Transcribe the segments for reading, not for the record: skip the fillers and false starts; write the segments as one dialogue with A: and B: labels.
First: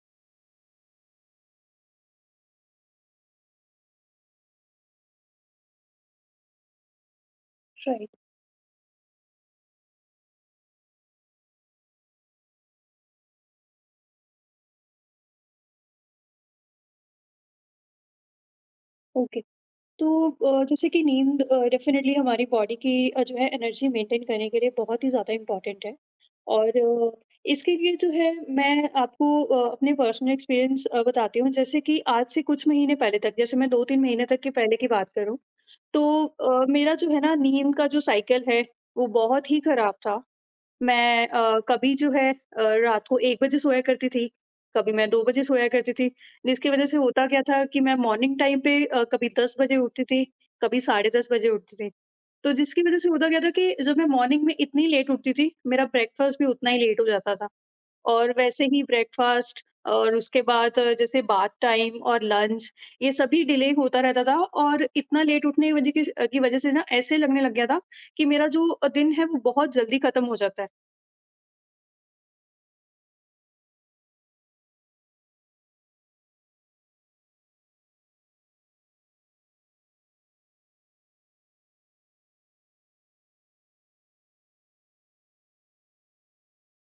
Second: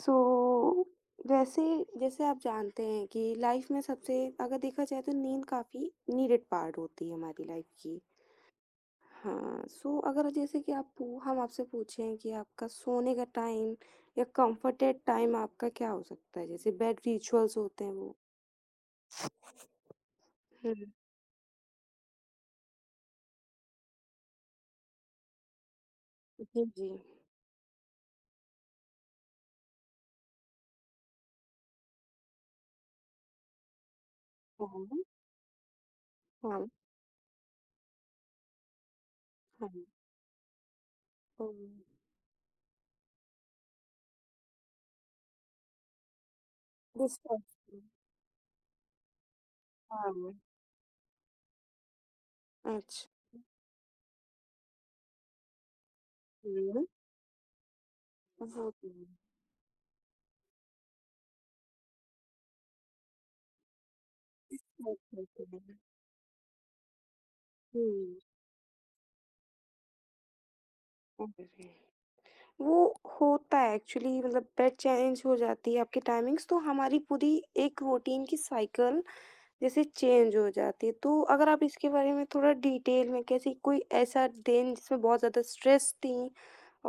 A: सो वैसे जैसे आप जानते हैं कि लाइफ में सबसे अगर देखा जाए तो नींद काफ़ी नीडेड पार्ट होती है हमारी लाइफ की।
B: राइट।
A: हाँ, सो अगर जैसे कि आप पू हम आपसे पूछें कि आपका सोने का टाइम या कंफर्टेड टाइम आपका क्या हो सकता है? जैसे बेड रिचुअल्स होते हैं वो?
B: ओके। तो जैसे
A: हुँ।
B: कि नींद डेफिनेटली हमारी बॉडी की जो है एनर्जी मेंटेन करने के लिए बहुत ही ज़्यादा इम्पॉर्टेंट है।
A: जी,
B: और
A: जी।
B: इसके लिए जो है मैं आपको अपने पर्सनल एक्सपीरियंस बताती हूँ। जैसे कि आज से कुछ महीने पहले तक, जैसे मैं दो तीन महीने तक के पहले की
A: हाँ,
B: बात करूँ तो
A: हाँ,
B: मेरा जो है ना नींद का जो साइकिल है वो बहुत ही
A: हाँ।
B: खराब था। मैं
A: हुँ,
B: कभी जो है रात को 1 बजे सोया करती थी, कभी मैं 2 बजे सोया करती थी। जिसकी वज़ह से होता क्या था कि
A: डिस्ट्रैक्शन।
B: मैं मॉर्निंग टाइम पे कभी 10 बजे उठती थी,
A: हाँ,
B: कभी साढ़े 10 बजे उठती थी। तो जिसकी वज़ह
A: अच्छा।
B: से होता क्या था कि जब मैं मॉर्निंग में इतनी लेट उठती थी, मेरा ब्रेकफ़ास्ट भी उतना ही
A: हुँ,
B: लेट हो जाता था। और वैसे
A: वो
B: ही
A: तो है।
B: ब्रेकफ़ास्ट और उसके बाद जैसे बाथ टाइम और लंच, ये सभी डिले होता रहता था। और
A: डिस्ट्रैक्ट
B: इतना लेट
A: होते
B: उठने की
A: हैं।
B: वजह की की वज़ह से ना ऐसे लगने लग गया था
A: हुँ,
B: कि मेरा जो दिन है वो बहुत जल्दी ख़त्म हो जाता है।
A: अरे! वो होता है एक्चुअली, मतलब बेड चेंज हो जाती है आपकी टाइमिंग्स तो हमारी पूरी एक रूटीन की साइकिल जैसे चेंज हो जाती है, तो अगर आप इसके बारे में थोड़ा डिटेल में कैसे कोई ऐसा दिन जिसमें बहुत ज़्यादा स्ट्रेस थी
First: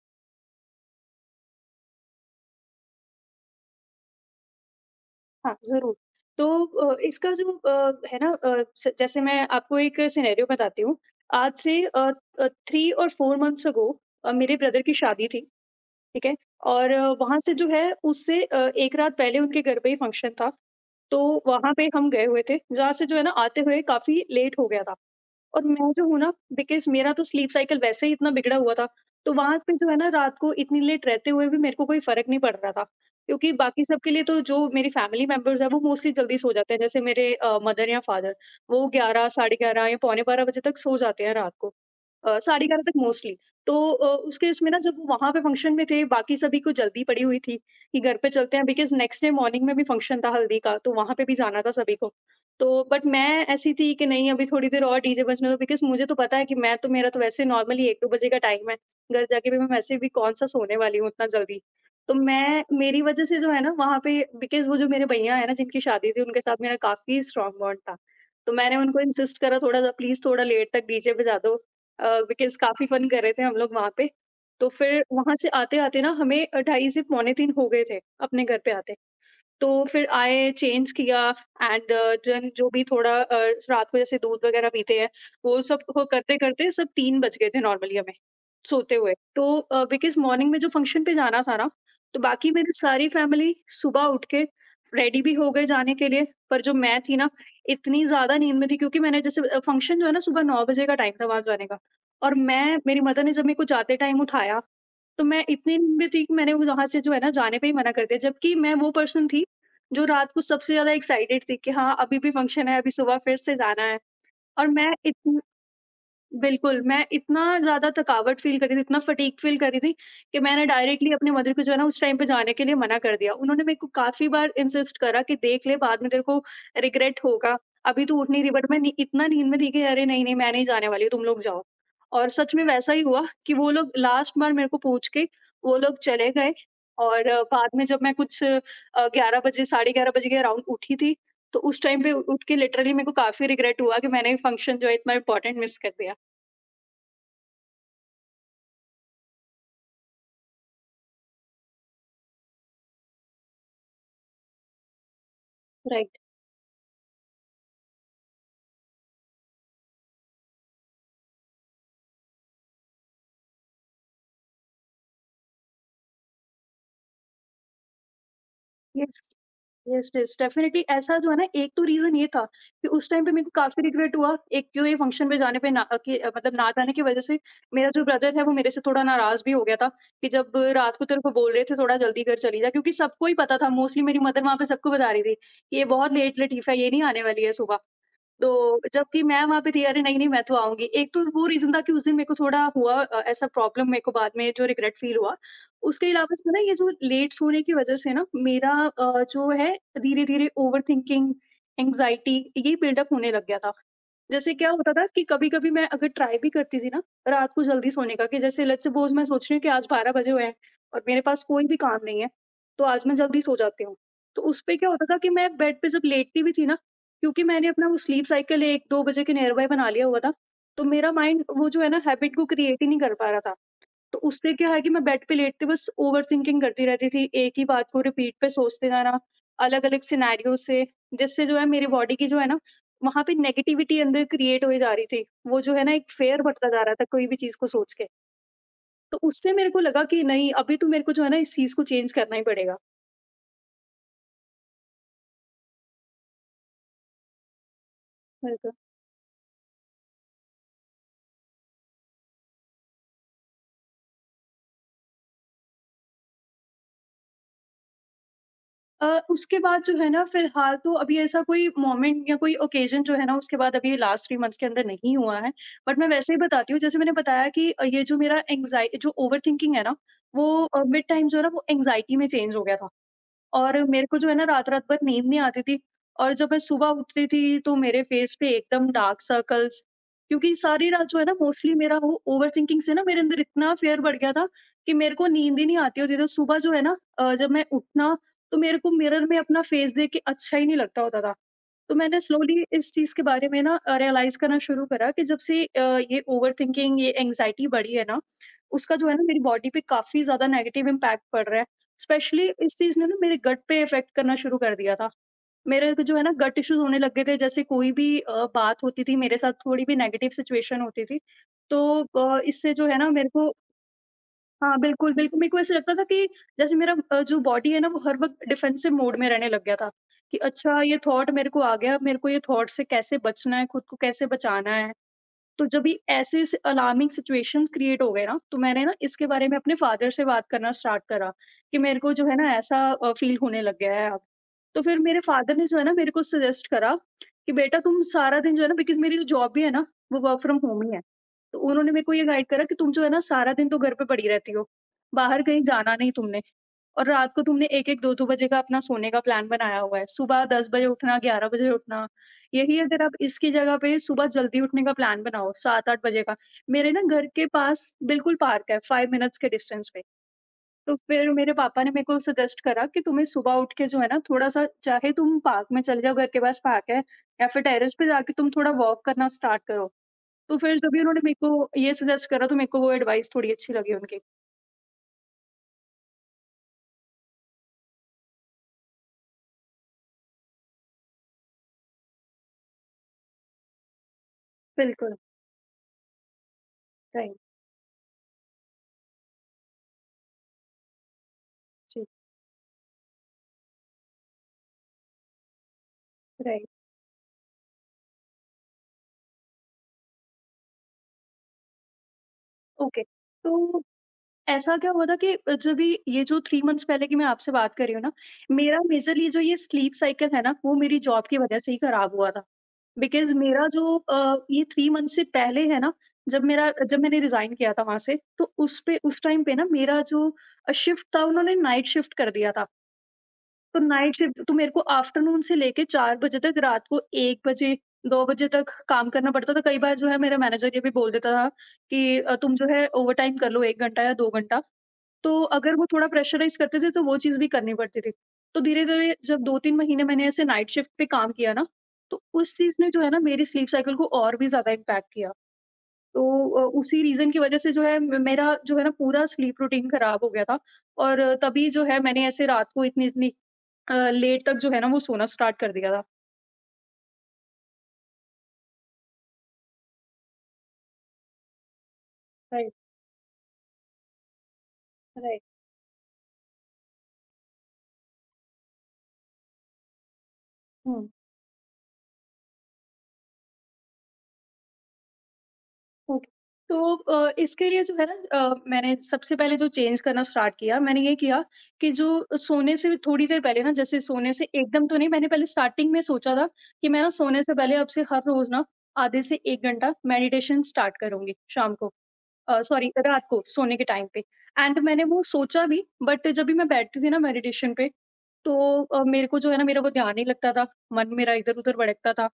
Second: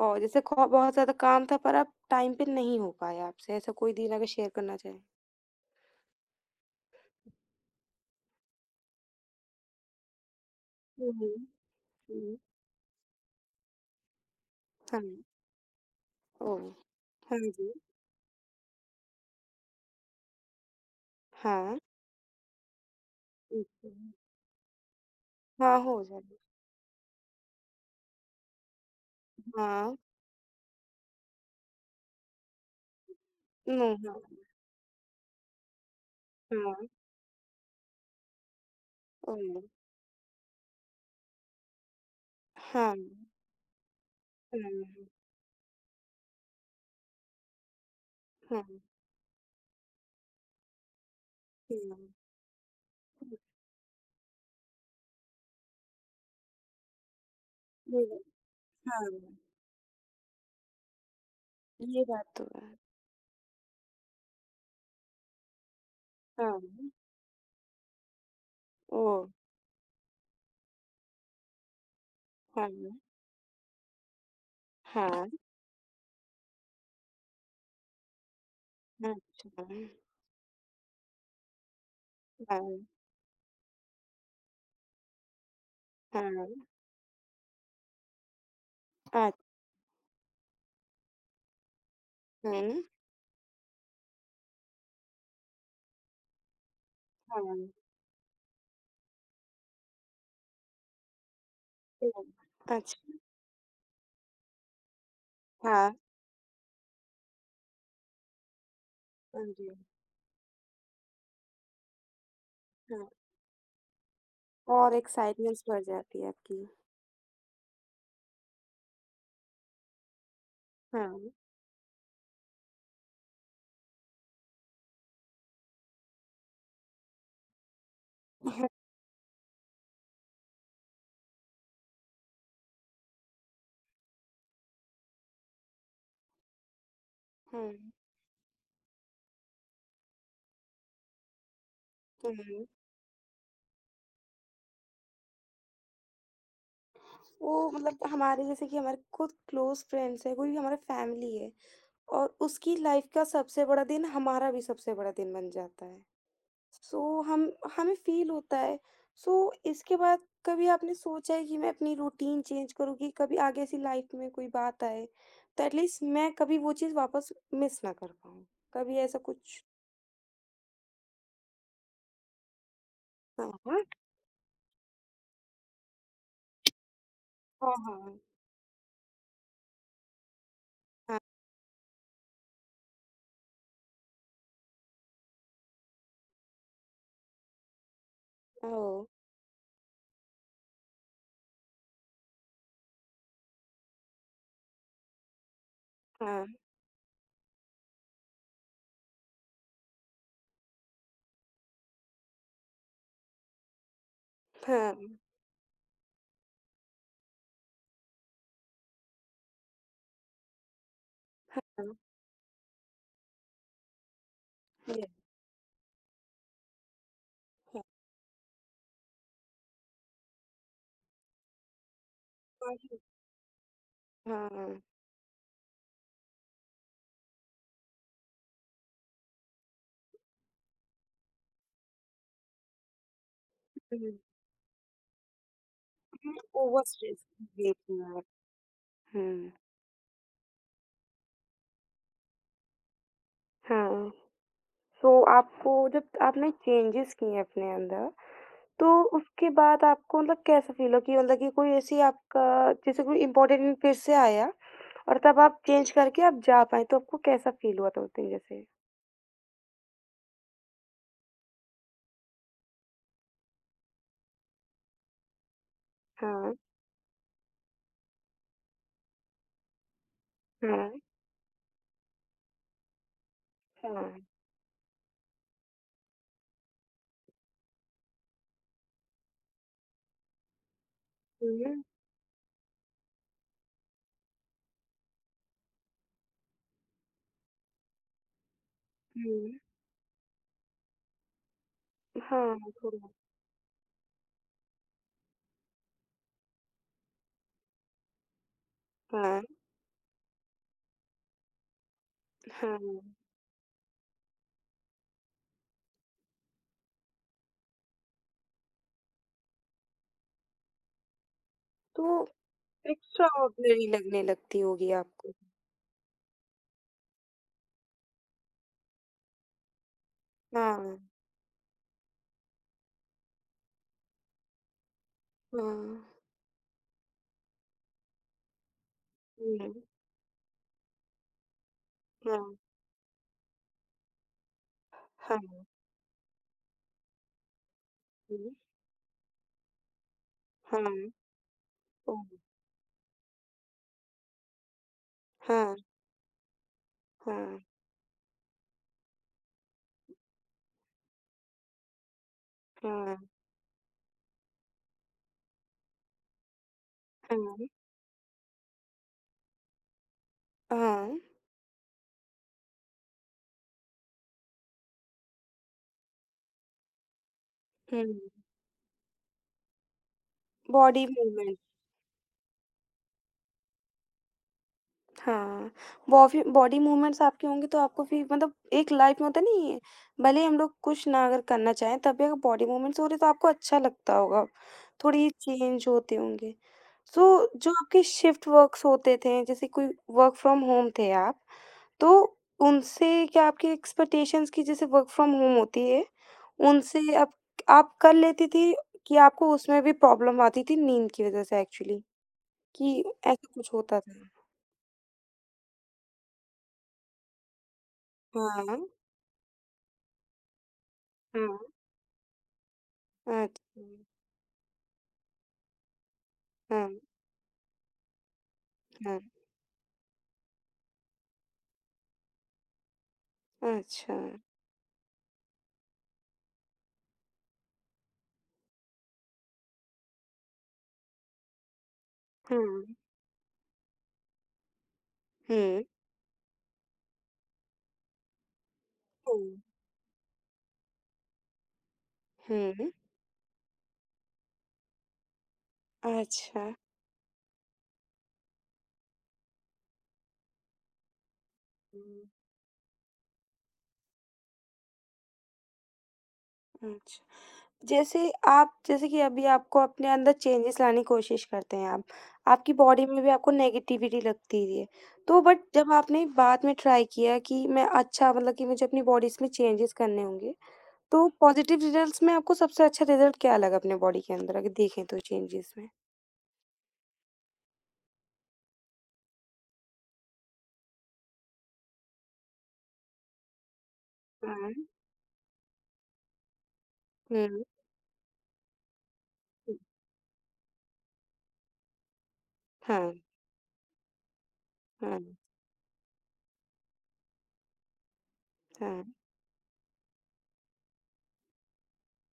A: और जैसे बहुत ज़्यादा काम था पर आप टाइम पे नहीं हो पाए, आपसे ऐसा कोई दिन अगर शेयर करना चाहें।
B: हाँ, ज़रूर। तो इसका जो अ, है ना अ, स जैसे मैं आपको एक सिनेरियो बताती हूँ।
A: हम्म।
B: आज से
A: हम्म,
B: 3 और 4 मंथ्स अगो मेरे ब्रदर की
A: हाँ।
B: शादी थी, ठीक है?
A: ओ।
B: और वहाँ
A: हाँ
B: से जो
A: जी।
B: है उससे 1 रात पहले उनके घर पे ही फंक्शन था। तो वहाँ
A: हाँ।
B: पे हम गए हुए थे, जहाँ से जो है ना आते हुए
A: अच्छा।
B: काफ़ी लेट हो गया था। और
A: हाँ,
B: मैं
A: हो
B: जो हूँ ना,
A: जाएगा।
B: बिकॉज़ मेरा तो स्लीप साइकिल वैसे ही इतना बिगड़ा हुआ था, तो वहाँ पे जो
A: हाँ।
B: है ना रात को इतनी लेट रहते हुए भी मेरे को कोई फ़र्क नहीं पड़ रहा था। क्योंकि बाकी
A: नो,
B: सबके
A: हाँ।
B: लिए तो जो मेरी फ़ैमिली मेंबर्स हैं वो मोस्टली जल्दी सो जाते हैं।
A: हाँ।
B: जैसे मेरे मदर या फादर वो 11,
A: ओ।
B: साढ़े 11 या पौने 12 बजे तक सो जाते हैं रात को। साढ़े 11
A: हाँ।
B: तक मोस्टली। तो उसके
A: हाँ।
B: इसमें ना, जब
A: हाँ।
B: वो वहाँ पे फ़ंक्शन में थे, बाकी सभी को जल्दी पड़ी हुई थी कि घर पे चलते हैं,
A: हाँ।
B: बिकॉज़ नेक्स्ट डे मॉर्निंग में भी फ़ंक्शन था हल्दी का, तो वहाँ पे भी जाना था सभी
A: हुँ।
B: को। तो बट मैं ऐसी थी कि नहीं, अभी थोड़ी देर और डीजे बजने दो, बिकॉज़ मुझे तो पता है कि मैं तो मेरा तो वैसे नॉर्मली
A: ये
B: 1-2
A: बात।
B: बजे का टाइम है।
A: हाँ।
B: घर जाके भी मैं वैसे भी कौन-सा सोने वाली हूँ उतना जल्दी।
A: ये
B: तो
A: बात तो है।
B: मैं मेरी वज़ह से जो है ना वहाँ पे, बिकॉज़ वो जो मेरे भैया हैं ना जिनकी शादी थी, उनके साथ
A: हाँ।
B: मेरा काफ़ी स्ट्रॉन्ग बॉन्ड था। तो मैंने उनको
A: ओह!
B: इंसिस्ट करा थोड़ा सा, प्लीज़ थोड़ा लेट तक डीजे बजा दो, बिकॉज़ काफ़ी
A: हाँ।
B: फन कर रहे थे हम लोग वहाँ पे। तो फिर
A: हाँ।
B: वहाँ से आते-आते ना हमें ढाई से पौने 3 हो गए थे अपने घर पे आते।
A: अच्छा।
B: तो फिर आए, चेंज किया एंड देन
A: हाँ।
B: जो भी थोड़ा रात को जैसे दूध वगैरह पीते हैं, वो सब वो
A: हाँ।
B: करते-करते सब 3 बज गए थे नॉर्मली हमें, सोते हुए।
A: अ,
B: तो बिकॉज़ मॉर्निंग में जो फंक्शन पे जाना था ना, तो बाकी मेरी
A: हुँ।
B: सारी फैमिली सुबह उठ के रेडी भी हो गए जाने के लिए, पर जो मैं थी ना,
A: हाँ।
B: इतनी ज़्यादा नींद में थी क्योंकि मैंने जैसे फंक्शन जो है ना सुबह 9 बजे का टाइम था वहाँ जाने का,
A: ओह!
B: और मैं
A: अच्छा।
B: मेरी मदर ने जब मेरे को जाते टाइम उठाया, तो मैं इतनी
A: हाँ।
B: नींद में थी कि मैंने वो वहाँ से जो है ना जाने पे ही मना कर दिया, जबकि मैं वो पर्सन थी
A: हाँ जी।
B: जो रात को सबसे ज़्यादा एक्साइटेड थी कि हाँ, अभी भी फंक्शन है, अभी सुबह
A: हाँ।
B: फिर से जाना है। और मैं
A: और
B: इतनी
A: एक्साइटमेंट्स बढ़ जाती है आपकी।
B: बिल्कुल, मैं इतना ज़्यादा थकावट फ़ील कर रही थी, इतना फटीग फ़ील कर रही थी कि मैंने डायरेक्टली
A: हाँ।
B: अपनी मदर को जो है ना उस टाइम पे जाने के लिए मना कर दिया। उन्होंने मेरे को काफ़ी बार इंसिस्ट करा कि देख ले बाद में तेरे को रिग्रेट होगा, अभी तू उठ नहीं रही, बट मैं नी इतना नींद में थी कि अरे नहीं, नहीं मैं नहीं जाने वाली हूँ, तुम लोग जाओ। और सच में वैसा ही हुआ कि वो लोग लास्ट बार मेरे को पूछ के वो लोग चले गए। और बाद में
A: हुँ।
B: जब मैं कुछ 11 बजे, साढ़े 11 बजे के अराउंड उठी थी, तो उस टाइम पे उठ के
A: हुँ।
B: लिटरली मेरे को काफ़ी रिग्रेट हुआ कि मैंने फंक्शन जो है इतना इम्पोर्टेंट मिस कर दिया।
A: वो मतलब हमारे, जैसे कि हमारे खुद क्लोज़ फ्रेंड्स हैं, कोई भी हमारा फैमिली है और उसकी लाइफ़ का सबसे बड़ा दिन हमारा भी सबसे बड़ा दिन बन जाता है।
B: राइट।
A: सो हम हमें फ़ील होता है। सो इसके बाद कभी आपने सोचा है कि मैं अपनी रूटीन चेंज करूँ कि कभी आगे ऐसी लाइफ़ में कोई बात आए, तो एटलीस्ट मैं कभी वो चीज़ वापस मिस ना कर पाऊँ? कभी
B: यस।
A: ऐसा कुछ।
B: यस डेफिनेटली ऐसा जो है ना, एक तो रीजन ये था कि उस टाइम पे मेरे को
A: हाँ,
B: काफी
A: हाँ।
B: रिग्रेट हुआ, एक जो ये फंक्शन पे जाने पे ना कि मतलब ना जाने की वजह से
A: हाँ,
B: मेरा जो
A: हाँ।
B: ब्रदर है वो मेरे से थोड़ा नाराज भी हो गया था कि जब रात को
A: हाँ,
B: तेरे को बोल रहे थे थोड़ा जल्दी घर चली जा, क्योंकि सबको ही पता था, मोस्टली मेरी मदर वहां पे सबको बता रही थी कि ये बहुत लेट लटीफ है, ये नहीं आने वाली है सुबह, तो
A: ओह!
B: जबकि मैं वहाँ पे थी अरे नहीं, नहीं मैं तो आऊँगी। एक तो वो रीज़न था कि उस दिन मेरे को थोड़ा हुआ ऐसा प्रॉब्लम मेरे को बाद में जो रिग्रेट फ़ील हुआ। उसके अलावा
A: हाँ,
B: जो है ना, ये जो लेट सोने की वज़ह से ना मेरा जो है धीरे-धीरे ओवरथिंकिंग, एंग्ज़ायटी ये बिल्डअप होने लग गया था। जैसे क्या होता था
A: हाँ,
B: कि कभी-कभी मैं अगर ट्राई भी करती थी ना रात को जल्दी सोने का, कि जैसे लेट्स सपोज़ मैं सोच रही हूँ कि आज 12 बजे हुए हैं और मेरे पास कोई भी
A: हाँ।
B: काम नहीं है, तो आज मैं जल्दी सो जाती हूँ। तो उस पे क्या होता
A: ये।
B: था कि मैं बेड पे जब लेटती भी थी ना, क्योंकि मैंने
A: हाँ,
B: अपना वो स्लीप साइकिल 1-2 बजे के नियर बाय बना लिया हुआ था, तो मेरा माइंड वो जो है ना हैबिट को क्रिएट ही
A: वही।
B: नहीं कर पा रहा था। तो
A: हाँ,
B: उससे क्या
A: हाँ।
B: है कि मैं बेड पे लेटते बस ओवरथिंकिंग करती रहती थी, एक ही बात को रिपीट पे सोचते जाना, अलग-अलग सिनेरियो से, जिससे जो है मेरी बॉडी की जो है ना वहाँ पे नेगेटिविटी
A: हुँ,
B: अंदर क्रिएट होई जा रही थी। वो जो है ना एक
A: हुँ,
B: फ़ेयर बढ़ता जा
A: ओवर
B: रहा था
A: स्ट्रेस।
B: कोई भी चीज़ को सोच के। तो
A: हुँ,
B: उससे मेरे को लगा कि नहीं, अभी तो मेरे को जो है ना इस चीज़ को चेंज करना ही पड़ेगा।
A: हाँ। सो आपको जब आपने चेंजेज़ किए अपने अंदर, तो उसके बाद आपको मतलब कैसा फ़ील हुआ कि मतलब कि कोई ऐसी आपका जैसे कोई इम्पोर्टेंट फिर से आया और तब आप चेंज करके आप जा पाएँ, तो आपको कैसा फ़ील हुआ था उस दिन जैसे?
B: उसके बाद जो है ना फिलहाल तो अभी ऐसा कोई मोमेंट या कोई ओकेजन जो है ना उसके बाद अभी लास्ट थ्री मंथ्स के अंदर नहीं हुआ है। बट मैं वैसे ही
A: हाँ,
B: बताती हूँ जैसे मैंने बताया कि ये जो मेरा एंग्ज़ाय जो ओवरथिंकिंग है ना वो
A: हाँ,
B: मिड टाइम जो है ना वो एंग्ज़ायटी में चेंज हो गया था। और मेरे को
A: हाँ।
B: जो है ना रात-रात भर नींद नहीं आती थी, और जब मैं सुबह उठती थी तो मेरे फेस पे एकदम डार्क सर्कल्स, क्योंकि सारी रात जो है ना
A: हुँ,
B: मोस्टली मेरा वो ओवरथिंकिंग से ना मेरे अंदर इतना फेयर बढ़ गया था कि मेरे को नींद ही नहीं आती होती, तो सुबह जो है ना जब मैं उठना, तो मेरे को मिरर
A: हुँ।
B: में अपना फेस देख के अच्छा ही नहीं लगता होता था। तो मैंने स्लोली
A: हाँ,
B: इस
A: थोड़ा।
B: चीज़ के बारे में ना रियलाइज़ करना शुरू करा कि जब से ये ओवरथिंकिंग, ये एंग्ज़ायटी बढ़ी है ना, उसका जो है ना मेरी
A: हाँ,
B: बॉडी पे काफ़ी ज़्यादा नेगेटिव इम्पैक्ट पड़ रहा है। स्पेशली इस
A: हाँ।
B: चीज़ ने ना मेरे गट पे इफ़ेक्ट करना शुरू कर दिया था। मेरे को जो है ना गट इश्यूज़ होने लग गए थे। जैसे कोई भी बात होती थी मेरे साथ, थोड़ी भी नेगेटिव सिचुएशन होती थी, तो
A: तो
B: इससे जो है ना
A: एक्स्ट्रा
B: मेरे को
A: ऑर्डिनरी लगने लगती
B: हाँ,
A: होगी
B: बिल्कुल,
A: आपको।
B: बिल्कुल, मेरे को ऐसे लगता था कि जैसे मेरा जो बॉडी है ना वो हर वक़्त डिफेंसिव मोड में रहने लग गया था कि अच्छा,
A: हाँ,
B: ये थॉट मेरे को आ गया, अब मेरे को ये थॉट से कैसे बचना है, खुद को कैसे बचाना है। तो जब ये
A: हाँ।
B: ऐसे स अलार्मिंग सिचुएशंस क्रिएट हो गए ना, तो मैंने ना इसके बारे में
A: हुँ,
B: अपने फ़ादर से बात करना स्टार्ट करा कि मेरे को जो है
A: हाँ,
B: ना ऐसा फ़ील होने लग गया है अब। तो फिर मेरे
A: हाँ,
B: फ़ादर ने जो है ना मेरे को सजेस्ट करा कि बेटा तुम सारा
A: हुँ,
B: दिन जो है ना, बिकॉज़ मेरी जो जॉब भी है ना, वो वर्क फ्रॉम होम ही है।
A: हाँ,
B: तो उन्होंने मेरे को
A: ओह!
B: ये गाइड करा कि तुम जो है ना सारा दिन तो घर पे पड़ी रहती हो, बाहर कहीं
A: हाँ,
B: जाना नहीं तुमने, और रात को
A: हाँ,
B: तुमने 1-1, 2-2 बजे का अपना सोने का प्लान बनाया हुआ है। सुबह 10 बजे उठना, 11 बजे उठना, यही अगर आप
A: हाँ,
B: इसकी जगह पे सुबह जल्दी उठने का प्लान बनाओ 7-8 बजे का। मेरे ना घर के
A: हाँ,
B: पास बिल्कुल पार्क है 5 मिनट्स के डिस्टेंस पे। तो
A: हाँ,
B: फिर मेरे पापा ने मेरे को सजेस्ट करा कि तुम्हें सुबह उठ के जो है ना थोड़ा-सा चाहे तुम पार्क में चले जाओ, घर के पास पार्क है या फिर टेरेस
A: हुँ,
B: पे जाके तुम थोड़ा वॉक करना स्टार्ट करो। तो फिर जब भी
A: बॉडी
B: उन्होंने मेरे
A: मूवमेंट।
B: को ये सजेस्ट करा तो मेरे को वो एडवाइस थोड़ी अच्छी लगी उनकी।
A: हाँ, बॉफी बॉडी मूवमेंट्स आपके होंगे तो आपको भी मतलब एक लाइफ में होता नहीं है, भले ही हम लोग कुछ ना अगर करना चाहें तब भी अगर बॉडी मूवमेंट्स हो रहे तो आपको अच्छा लगता होगा,
B: बिल्कुल,
A: थोड़ी चेंज होते होंगे।
B: राइट,
A: सो जो आपके शिफ्ट वर्क्स होते थे, जैसे कोई वर्क फ्रॉम होम थे आप,
B: जी,
A: तो उनसे क्या आपकी एक्सपेक्टेशंस की जैसे वर्क फ्रॉम होम होती है,
B: राइट,
A: उनसे आप कर लेती थी कि आपको उसमें भी प्रॉब्लम आती थी नींद की वज़ह से एक्चुअली, कि
B: ओके।
A: ऐसा कुछ
B: तो
A: होता था?
B: ऐसा क्या हुआ था कि जब ये जो 3 मंथ्स पहले की मैं आपसे बात कर रही हूँ ना,
A: हाँ,
B: मेरा मेजरली जो ये स्लीप साइकिल है ना, वो मेरी जॉब की वजह
A: हाँ।
B: से ही खराब हुआ था। बिकॉज़ मेरा जो
A: अच्छा,
B: ये 3 मंथ से पहले है ना, जब मेरा
A: हाँ,
B: जब मैंने रिज़ाइन किया था वहाँ से, तो उस पे
A: हाँ,
B: उस टाइम पे ना मेरा जो शिफ्ट था उन्होंने नाइट शिफ्ट कर दिया था।
A: हाँ,
B: तो
A: अच्छा,
B: नाइट
A: हाँ,
B: शिफ्ट तो मेरे को आफ्टरनून से लेके 4 बजे तक रात को 1 बजे, 2 बजे तक काम करना पड़ता था। कई बार जो है मेरा मैनेजर ये भी बोल देता था कि तुम जो
A: हुँ,
B: है ओवरटाइम कर लो 1 घंटा या 2 घंटा। तो अगर वो थोड़ा प्रेशराइज़ करते थे तो वो चीज़ भी करनी पड़ती थी। तो धीरे-धीरे
A: हुँ।
B: जब 2-3 महीने मैंने ऐसे नाइट शिफ्ट पे काम किया ना, तो उस चीज़ ने
A: हुँ,
B: जो है ना मेरी स्लीप साइकिल को और भी ज़्यादा इम्पैक्ट किया। तो
A: अच्छा।
B: उसी रीज़न की वज़ह से जो है म मेरा जो है ना पूरा स्लीप रूटीन खराब हो गया था और तभी जो है
A: हुँ।
B: मैंने ऐसे रात को इतनी-इतनी लेट तक जो है ना वो सोना स्टार्ट कर दिया था।
A: अच्छा, जैसे आप जैसे कि अभी आपको अपने अंदर चेंजेस लाने की कोशिश करते हैं आप, आपकी
B: राइट,
A: बॉडी में भी आपको नेगेटिविटी लगती है, तो
B: राइट।
A: बट जब आपने बाद में ट्राई किया कि मैं अच्छा मतलब कि मुझे अपनी बॉडी इसमें चेंजेस करने होंगे,
B: हुँ।
A: तो पॉज़िटिव रिजल्ट्स में आपको सबसे अच्छा रिज़ल्ट क्या लगा अपने बॉडी के अंदर अगर देखें तो चेंजेस में?
B: ओके। तो इसके लिए जो है ना मैंने सबसे पहले जो चेंज करना स्टार्ट किया मैंने ये किया कि जो सोने से थोड़ी देर पहले ना, जैसे सोने से
A: हाँ,
B: एकदम तो नहीं, मैंने पहले स्टार्टिंग में सोचा था कि मैं ना सोने से
A: हुँ,
B: पहले अब से हर रोज ना आधे से एक
A: हुँ,
B: घंटा मेडिटेशन स्टार्ट करूंगी शाम को, सॉरी
A: हाँ,
B: रात को सोने के टाइम पे। एंड मैंने
A: हाँ,
B: वो सोचा भी, बट जब भी मैं बैठती थी ना मेडिटेशन पे, तो
A: हाँ,
B: मेरे को जो है ना मेरा वो ध्यान नहीं लगता था, मन मेरा इधर उधर भटकता था।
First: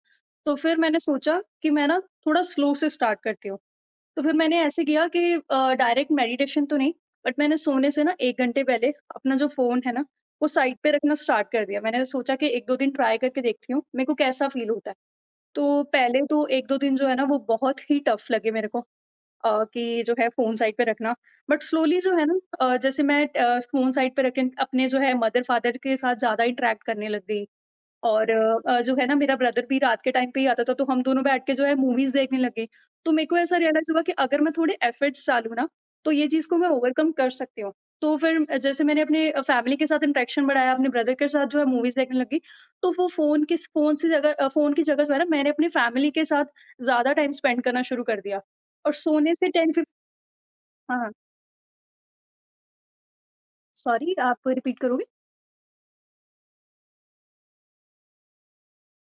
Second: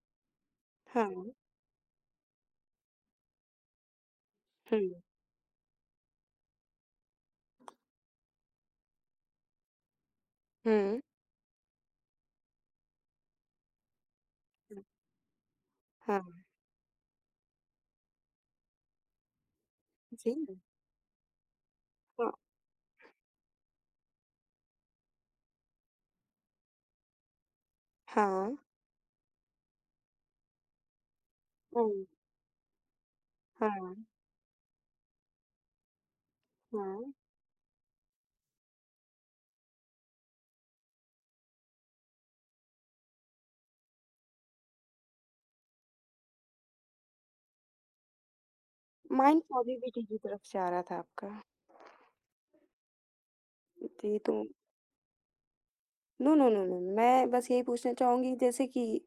B: तो फिर मैंने
A: हाँ।
B: सोचा कि मैं ना थोड़ा स्लो से स्टार्ट करती हूँ। तो फिर मैंने
A: हुँ।
B: ऐसे किया कि डायरेक्ट मेडिटेशन तो नहीं, बट मैंने सोने से ना 1 घंटे पहले अपना जो फ़ोन है ना, वो साइड पे
A: हुँ।
B: रखना स्टार्ट कर दिया। मैंने सोचा कि 1-2 दिन ट्राई करके देखती हूँ, मेरे को कैसा फ़ील
A: हुँ।
B: होता है। तो
A: हाँ,
B: पहले तो 1-2 दिन जो है ना, वो बहुत ही टफ़ लगे मेरे को कि जो है
A: जी।
B: फ़ोन साइड पे रखना। बट स्लोली जो है
A: हाँ।
B: ना जैसे मैं फ़ोन साइड पे रख के अपने जो है मदर-फ़ादर के साथ ज़्यादा इंटरैक्ट करने लग गई। और
A: हाँ।
B: जो है ना मेरा ब्रदर भी रात के टाइम पे ही आता था, तो हम दोनों बैठ के जो है
A: हुँ।
B: मूवीज़ देखने लग गए। तो मेरे को ऐसा रियलाइज़ हुआ
A: हाँ,
B: कि अगर मैं थोड़े एफर्ट्स डालूँ ना, तो ये चीज़ को मैं
A: हाँ।
B: ओवरकम कर सकती हूँ। तो फिर जैसे मैंने अपने फैमिली के साथ इंटरेक्शन बढ़ाया, अपने ब्रदर के साथ जो है मूवीज़ देखने लग गई, तो वो फ़ोन किस फ़ोन से जगह अ, फ़ोन की जगह जो है ना मैंने अपनी फैमिली के साथ ज़्यादा टाइम स्पेंड करना शुरू कर दिया। और सोने
A: माइंड
B: से 10 फिफ
A: पॉज़िटिविटी की तरफ से आ रहा था
B: हाँ, हाँ।
A: आपका।
B: सॉरी
A: जी, तो
B: आप रिपीट करोगे?
A: नो, नो, नो, नो, मैं बस यही पूछना चाहूँगी जैसे कि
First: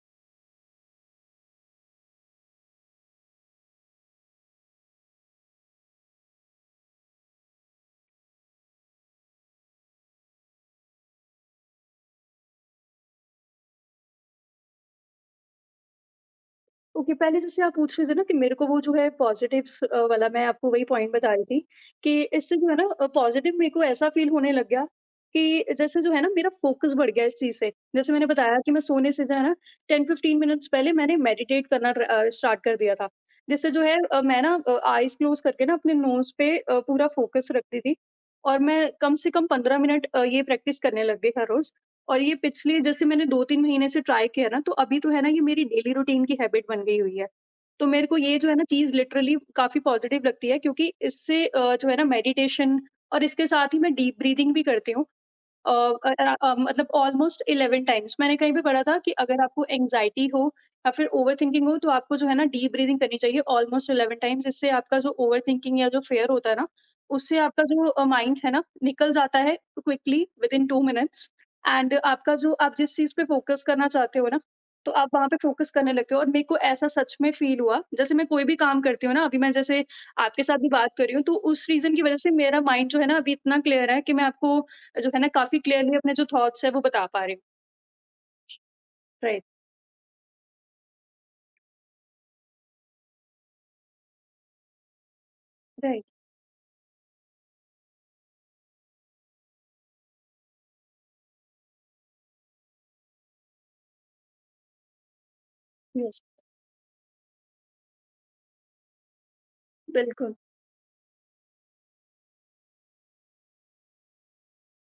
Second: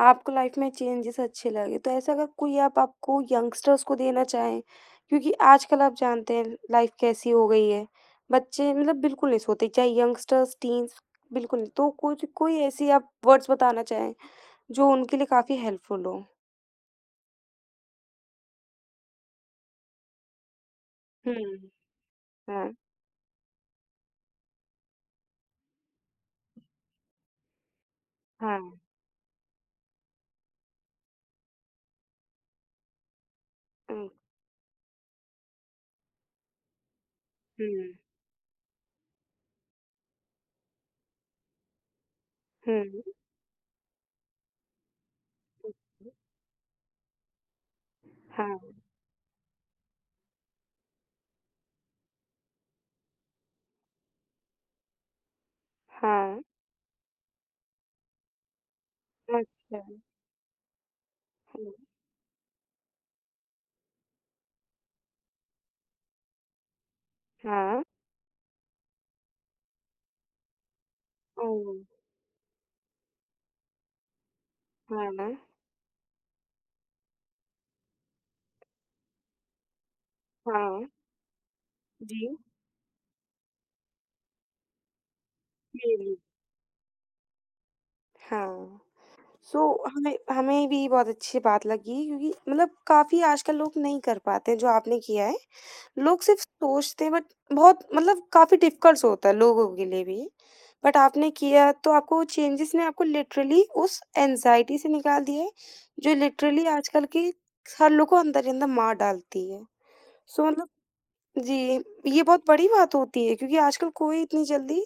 A: आपको लाइफ़ में चेंजेज़ अच्छे लगे, तो ऐसा अगर कोई आप आपको यंगस्टर्स को देना चाहें? क्योंकि आजकल आप जानते हैं लाइफ़ कैसी हो गई है, बच्चे मतलब बिल्कुल नहीं सोते, चाहे यंगस्टर्स, टीन्स बिल्कुल नहीं, तो कुछ कोई ऐसी आप वर्ड्स बताना चाहें, जो उनके लिए काफ़ी हेल्पफुल हो?
B: ओके, पहले जैसे आप पूछ रहे थे ना कि मेरे को वो जो है पॉज़िटिव्स वाला, मैं आपको वही पॉइंट बता रही थी
A: हुँ।
B: कि इससे जो
A: हाँ।
B: है ना पॉज़िटिव मेरे को ऐसा फ़ील होने लग गया कि जैसे जो है ना मेरा फ़ोकस बढ़ गया इस चीज़ से। जैसे मैंने बताया
A: हाँ,
B: कि मैं सोने से जो है ना 10-15 मिनट्स पहले मैंने मेडिटेट करना स्टार्ट कर दिया था। जिससे जो है
A: हुँ,
B: मैं ना आइज़ क्लोज़ करके ना अपने नोज़ पे पूरा फ़ोकस रखती
A: हुँ,
B: थी, और मैं कम से कम 15 मिनट ये प्रैक्टिस करने लग गई हर रोज़। और ये पिछले
A: हुँ।
B: जैसे मैंने 2-3 महीने से ट्राई किया ना, तो अभी तो है ना ये मेरी डेली रूटीन की हैबिट बन गई हुई है। तो मेरे को ये जो है
A: हाँ,
B: ना चीज़ लिटरली काफ़ी पॉज़िटिव लगती है, क्योंकि इससे जो है ना मेडिटेशन, और इसके साथ ही मैं डीप ब्रीथिंग भी करती हूँ। अ
A: हाँ,
B: मतलब ऑलमोस्ट 11 टाइम्स मैंने कहीं पे पढ़ा था कि अगर आपको
A: अच्छा,
B: एंग्ज़ायटी हो या फिर ओवरथिंकिंग
A: हुँ,
B: हो तो आपको जो है ना डीप ब्रीथिंग करनी चाहिए ऑलमोस्ट 11 टाइम्स। इससे आपका जो ओवरथिंकिंग या जो फ़ियर होता है ना, उससे आपका
A: हाँ,
B: जो माइंड है ना निकल जाता है quickly within 2 minutes.
A: Oh!
B: And आपका जो, आप जिस चीज़ पे फ़ोकस करना चाहते हो ना, तो
A: हाँ,
B: आप वहाँ पे फ़ोकस करने लगते हो। और मेरे को ऐसा सच में फ़ील हुआ, जैसे मैं कोई भी काम करती हूँ ना, अभी मैं जैसे आपके साथ भी
A: हाँ,
B: बात कर रही हूँ, तो उस रीज़न की
A: जी,
B: वज़ह से मेरा माइंड जो है ना अभी इतना क्लियर है कि मैं आपको जो है ना काफ़ी
A: जी,
B: क्लियरली अपने
A: जी।
B: जो थॉट्स हैं वो बता पा रही हूँ।
A: हाँ।
B: राइट,
A: सो हमें हमें भी बहुत अच्छी बात लगी क्योंकि मतलब काफ़ी आजकल लोग नहीं कर पाते हैं जो आपने किया है।
B: राइट,
A: लोग सिर्फ़ सोचते हैं बट बहुत मतलब काफ़ी डिफ़िकल्ट होता है लोगों के लिए भी। बट आपने किया तो आपको चेंजेस ने आपको लिटरली उस एंग्ज़ायटी से निकाल दिया है, जो
B: यस,
A: लिटरली आजकल के हर लोग को अंदर ही अंदर मार डालती है।
B: बिल्कुल।
A: सो मतलब जी, ये बहुत बड़ी बात होती है क्योंकि आजकल कोई इतनी जल्दी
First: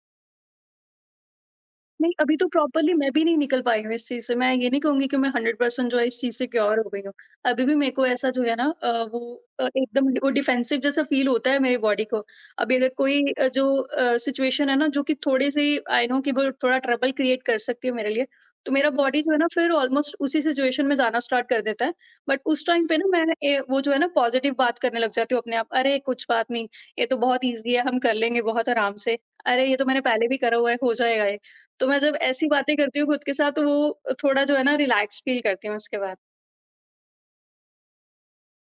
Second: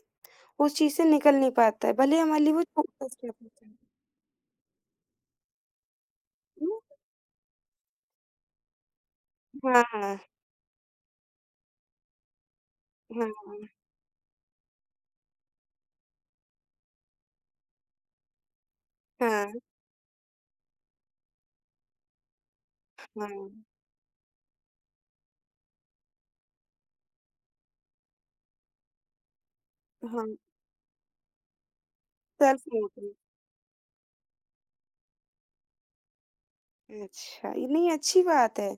A: उस चीज़ से निकल नहीं पाता है,
B: नहीं,
A: भले
B: अभी
A: हमारे
B: तो
A: लिए वो
B: प्रॉपरली
A: छोटा
B: मैं भी
A: स्टेप
B: नहीं निकल
A: होता है।
B: पाई हूँ इस चीज़ से। मैं ये नहीं कहूँगी कि मैं 100% जो है इस चीज़ से क्योर हो गई हूँ। अभी भी मेरे को ऐसा जो है ना वो
A: हाँ।
B: एकदम वो
A: हाँ।
B: डिफेंसिव जैसा फ़ील होता है मेरी बॉडी को। अभी अगर कोई
A: हाँ, हाँ,
B: जो सिचुएशन है ना जो कि थोड़ी-सी आई नो कि वो थोड़ा ट्रबल क्रिएट कर सकती है मेरे लिए, तो मेरा बॉडी जो है ना फिर ऑलमोस्ट उसी सिचुएशन में जाना स्टार्ट कर देता है। बट उस टाइम पे ना मैं
A: हाँ,
B: वो जो है ना पॉज़िटिव बात करने लग जाती हूँ अपने आप। अरे कुछ बात नहीं, ये तो बहुत ईज़ी है, हम कर लेंगे बहुत आराम से। अरे ये तो मैंने
A: हाँ,
B: पहले भी करा हुआ है, हो जाएगा ये। तो मैं जब ऐसी
A: सेल्फ
B: बातें करती हूँ
A: मोटिव,
B: खुद के साथ तो वो थोड़ा जो है ना रिलैक्स फ़ील करती हूँ उसके बाद।
A: अच्छा, ये नहीं अच्छी बात है।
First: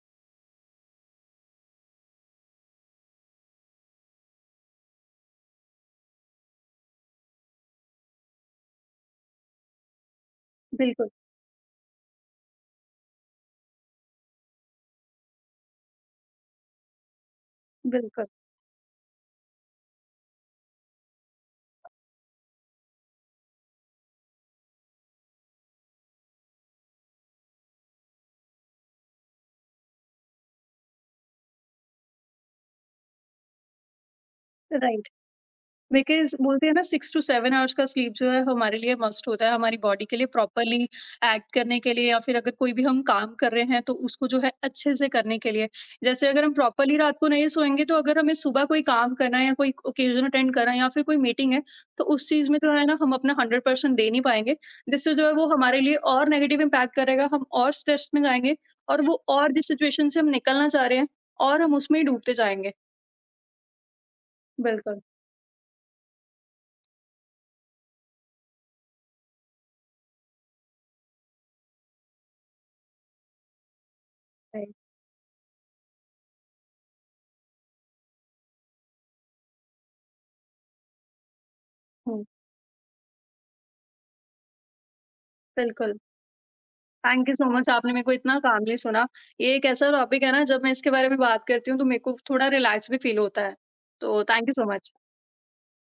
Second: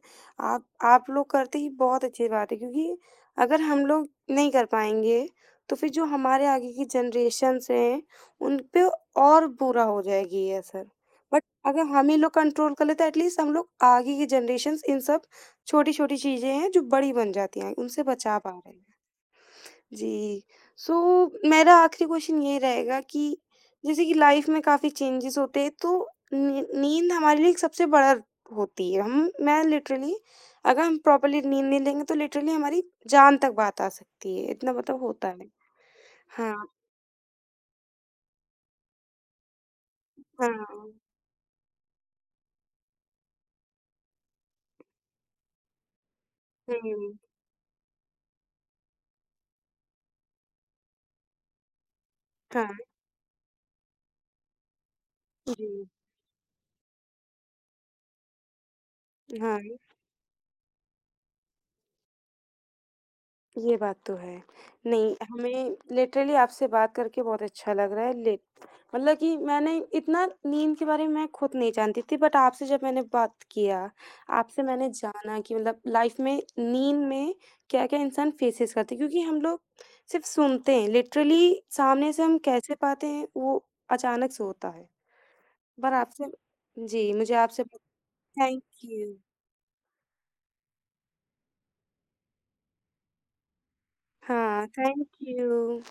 A: आप लोग करते ही बहुत अच्छी बात है क्योंकि अगर हम लोग नहीं कर पाएँगे, तो फिर जो हमारे आगे की जनरेशन्स हैं, उन पे और बुरा हो जाएगी ये असर।
B: बिल्कुल,
A: बट अगर हम ही लोग कंट्रोल कर लें तो एटलीस्ट हम लोग आगे की जनरेशन्स इन सब छोटी-छोटी चीज़ें हैं जो बड़ी बन जाती हैं, उनसे
B: बिल्कुल।
A: बचा पा रहे हैं। जी। सो मेरा आखिरी क्वेश्चन ये रहेगा कि जैसे कि लाइफ में काफ़ी चेंजेस होते हैं, तो नी नींद हमारे लिए एक सबसे बड़ा होती है। हम मैं लिटरली अगर हम प्रॉपर्ली नींद नहीं लेंगे तो लिटरली हमारी जान तक बात आ सकती है। इतना मतलब
B: राइट।
A: होता है।
B: बिकॉज़
A: हाँ,
B: बोलते हैं ना 6 टू 7 आवर्स का स्लीप जो है हमारे लिए मस्ट होता है, हमारी बॉडी के लिए प्रॉपरली
A: हाँ।
B: एक्ट करने के लिए, या फिर अगर कोई भी हम काम कर रहे हैं तो उसको जो है अच्छे से करने के लिए। जैसे अगर हम प्रॉपरली
A: हुँ,
B: रात को नहीं सोएँगे तो अगर हमें सुबह कोई काम करना है, या कोई ओकेज़न अटेंड करना है, या फिर कोई मीटिंग है, तो उस चीज़ में
A: हाँ,
B: जो है ना हम अपना 100% दे नहीं पाएँगे। जिससे जो है वो हमारे
A: जी,
B: लिए और नेगेटिव इम्पैक्ट करेगा, हम और स्ट्रेस में जाएँगे, और वो, और
A: हाँ।
B: जिस सिचुएशन से हम निकलना चाह रहे हैं, और हम उसमें ही डूबते जाएँगे।
A: ये बात तो है।
B: बिल्कुल,
A: नहीं, हमें लिटरली आपसे बात करके बहुत अच्छा लग रहा है, लिट मतलब कि मैंने इतना नींद के बारे में मैं खुद नहीं जानती थी बट आपसे जब मैंने बात किया, आपसे
B: सही।
A: मैंने जाना कि मतलब लाइफ़ में नींद में क्या-क्या इंसान फेसेस करते हैं क्योंकि हम लोग सिर्फ़ सुनते हैं, लिटरली सामने से
B: हुँ,
A: हम कैसे पाते हैं वो अचानक से होता है। पर
B: बिल्कुल।
A: आपसे जी,
B: थैंक
A: मुझे
B: यू सो
A: आपसे
B: मच आपने मेरे को इतना
A: थैंक
B: कामली सुना।
A: यू।
B: ये एक ऐसा टॉपिक है ना जब मैं इसके बारे में बात करती हूँ तो मेरे को थोड़ा रिलैक्स भी फील होता है। तो थैंक यू
A: हाँ,
B: सो मच।
A: Thank you.